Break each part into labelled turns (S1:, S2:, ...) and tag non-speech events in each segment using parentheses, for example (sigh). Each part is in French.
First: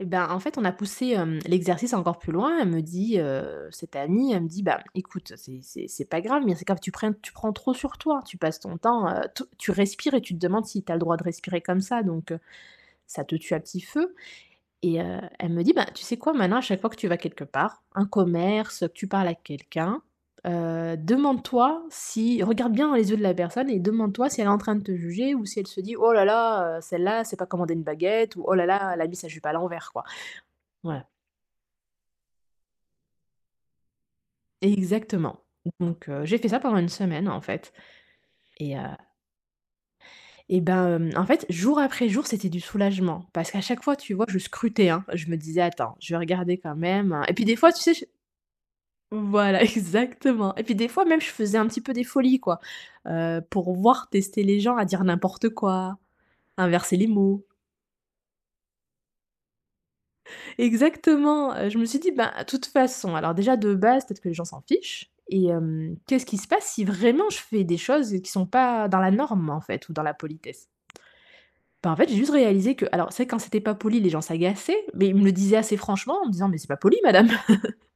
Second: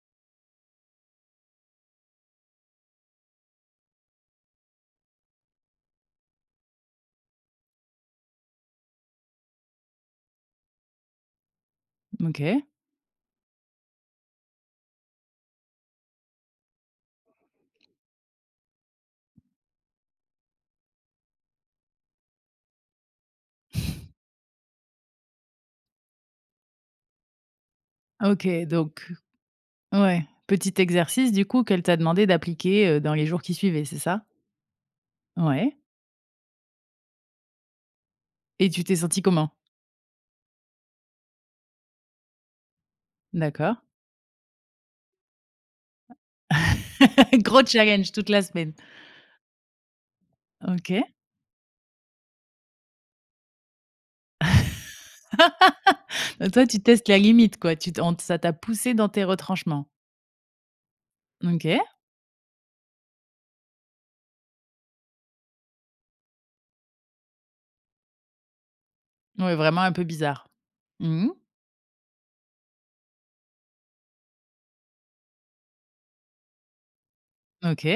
S1: Eh bah, en fait, on a poussé, hem, l'exercice encore plus loin. Elle me dit, heu, cette amie, elle me dit: «Bah, écoute, c'est c'est c'est pas grave, mais c'est que tu prennes tu prends trop sur toi, tu passes ton temps, heu, te tu respires et tu te demandes si tu as le droit de respirer comme ça, donc heu,
S2: OK.
S1: ça te tue à petit feu», et heu, elle me dit: «Ben, tu sais quoi? Maintenant, à chaque fois que tu vas quelque part, un commerce, que tu parles à quelqu'un, heu, demande-toi si regarde bien dans les yeux de la personne, et
S2: (exhales)
S1: demande toi si elle est en train de te juger, ou si elle se dit: "Oh là là, heu, celle-là, elle sait pas commander une
S2: Ah,
S1: baguette" ou
S2: OK,
S1: "Oh là là, elle
S2: donc
S1: a mis sa jupe à l'envers", quoi.»
S2: ouais, petit
S1: ouais.
S2: exercice, du coup, qu'elle t'a demandé d'appliquer, heu, dans les jours qui suivaient, c'est ça?
S1: Exactement,
S2: Ouais.
S1: donc heu, j'ai fait ça pendant une semaine, en fait,
S2: Et
S1: et heu
S2: tu t'es sentie comment?
S1: eh ben, hem, en fait, jour après jour, c'était du soulagement, parce qu'à chaque
S2: D'accord.
S1: fois, tu vois? Je scrutais, hein, je me disais: «Attends, je vais regarder, quand même.» et
S2: (chuckles)
S1: puis, des
S2: Gros
S1: fois, tu sais, je
S2: challenge, toute la semaine!
S1: Voilà, exactement. Et puis des fois,
S2: OK.
S1: même, je faisais un petit peu des folies, quoi. Heu, pour voir, tester les gens à dire n'importe quoi,
S2: (laughs) Bah, toi, tu
S1: inverser les
S2: testes la
S1: mots.
S2: limite, quoi, tu tentes ça t'a poussée dans tes retranchements.
S1: Exactement! Heu, je
S2: OK.
S1: me suis dit: «Ben, de toute façon, alors, déjà, de base, peut-être que les gens s'en fichent, et hem, qu'est-ce qui se passe si, vraiment, je fais des choses qui sont pas dans la norme,
S2: Ouais,
S1: en
S2: vraiment
S1: fait,
S2: un
S1: ou dans
S2: peu
S1: la
S2: bizarre.
S1: politesse?»
S2: Mmh mh.
S1: Bah, en fait, j'ai juste réalisé que alors, c'est vrai, quand c'était pas poli, les gens s'agaçaient, mais ils me le disaient assez franchement, en me disant: «Mais c'est pas poli, madame.»
S2: OK.
S1: (chuckles)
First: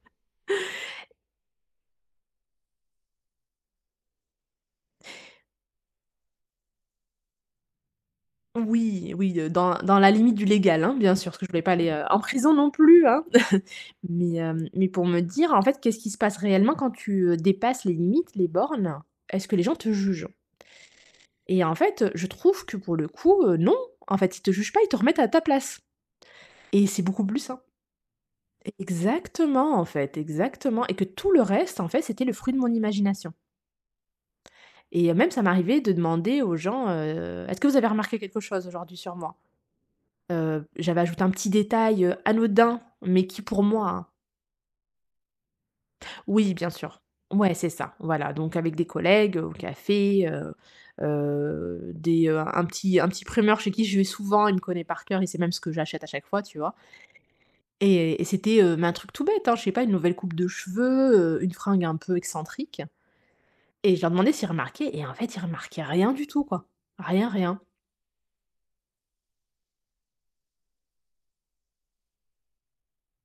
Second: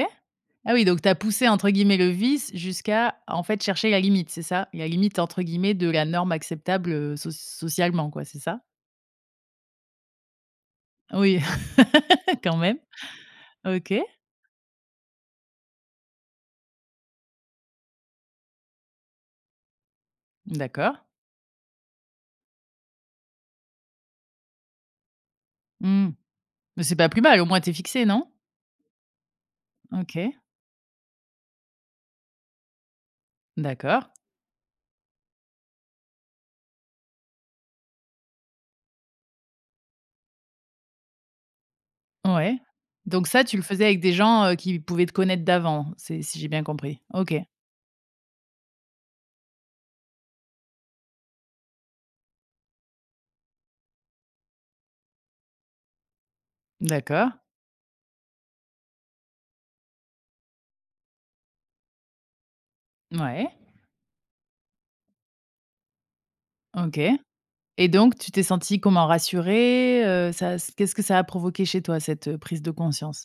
S2: Ah oui, donc tu as poussé, entre guillemets, le «vice» jusqu'à, en fait, chercher la limite, c'est ça? La «limite», entre guillemets, de la norme acceptable, heu, soc socialement, quoi, c'est ça?
S1: Oui, oui, heu, dans dans la limite du légal, hein, bien sûr, parce
S2: Oui,
S1: que je voulais pas aller en
S2: (chuckles)
S1: prison
S2: quand
S1: non
S2: même.
S1: plus, hein? (chuckles)
S2: OK.
S1: Mais hem, mais pour me dire, en fait: «Qu'est-ce qui se passe réellement, quand tu, heu, dépasses les limites, les bornes? Est-ce que les gens te jugent?»
S2: D'accord.
S1: Et en fait, heu, je trouve que, pour le coup, heu, non, en fait, ils te jugent pas, ils te remettent à ta place,
S2: Mmh, mais
S1: et
S2: c'est
S1: c'est
S2: pas plus
S1: beaucoup plus
S2: mal, au
S1: sain
S2: moins, tu es fixée, non?
S1: exactement, en fait,
S2: OK.
S1: exactement, et que tout le reste, en fait, c'était le fruit de mon imagination.
S2: D'accord.
S1: Et même, ça m'arrivait de demander aux gens, heu: «Est-ce que vous avez remarqué quelque chose aujourd'hui sur moi?», heu, j'avais ajouté un petit détail, heu,
S2: Ouais,
S1: anodin, mais
S2: donc
S1: qui,
S2: ça, tu le
S1: pour
S2: faisais
S1: moi,
S2: avec
S1: hein
S2: des gens, heu, qui pouvaient te connaître d'avant, c'est si j'ai
S1: Oui,
S2: bien
S1: bien
S2: compris?
S1: sûr.
S2: OK.
S1: Ouais, c'est ça, voilà, donc avec des collègues, au café, heu heu, des, heu, un petit un petit primeur chez qui je vais souvent, il me connaît par cœur et sait même ce que j'achète à chaque fois, tu vois?
S2: D'accord.
S1: Et et c'était, heu, mais un truc tout bête, hein, je sais pas, une nouvelle coupe de cheveux, heu, une fringue un peu excentrique,
S2: Mouais.
S1: et je leur demandais s'ils remarquaient et en fait, ils remarquaient rien du tout, quoi,
S2: OK,
S1: rien rien.
S2: et donc tu t'es sentie comment, rassurée, heu, ça a s qu'est-ce que ça a provoqué chez toi, cette, heu, prise de conscience?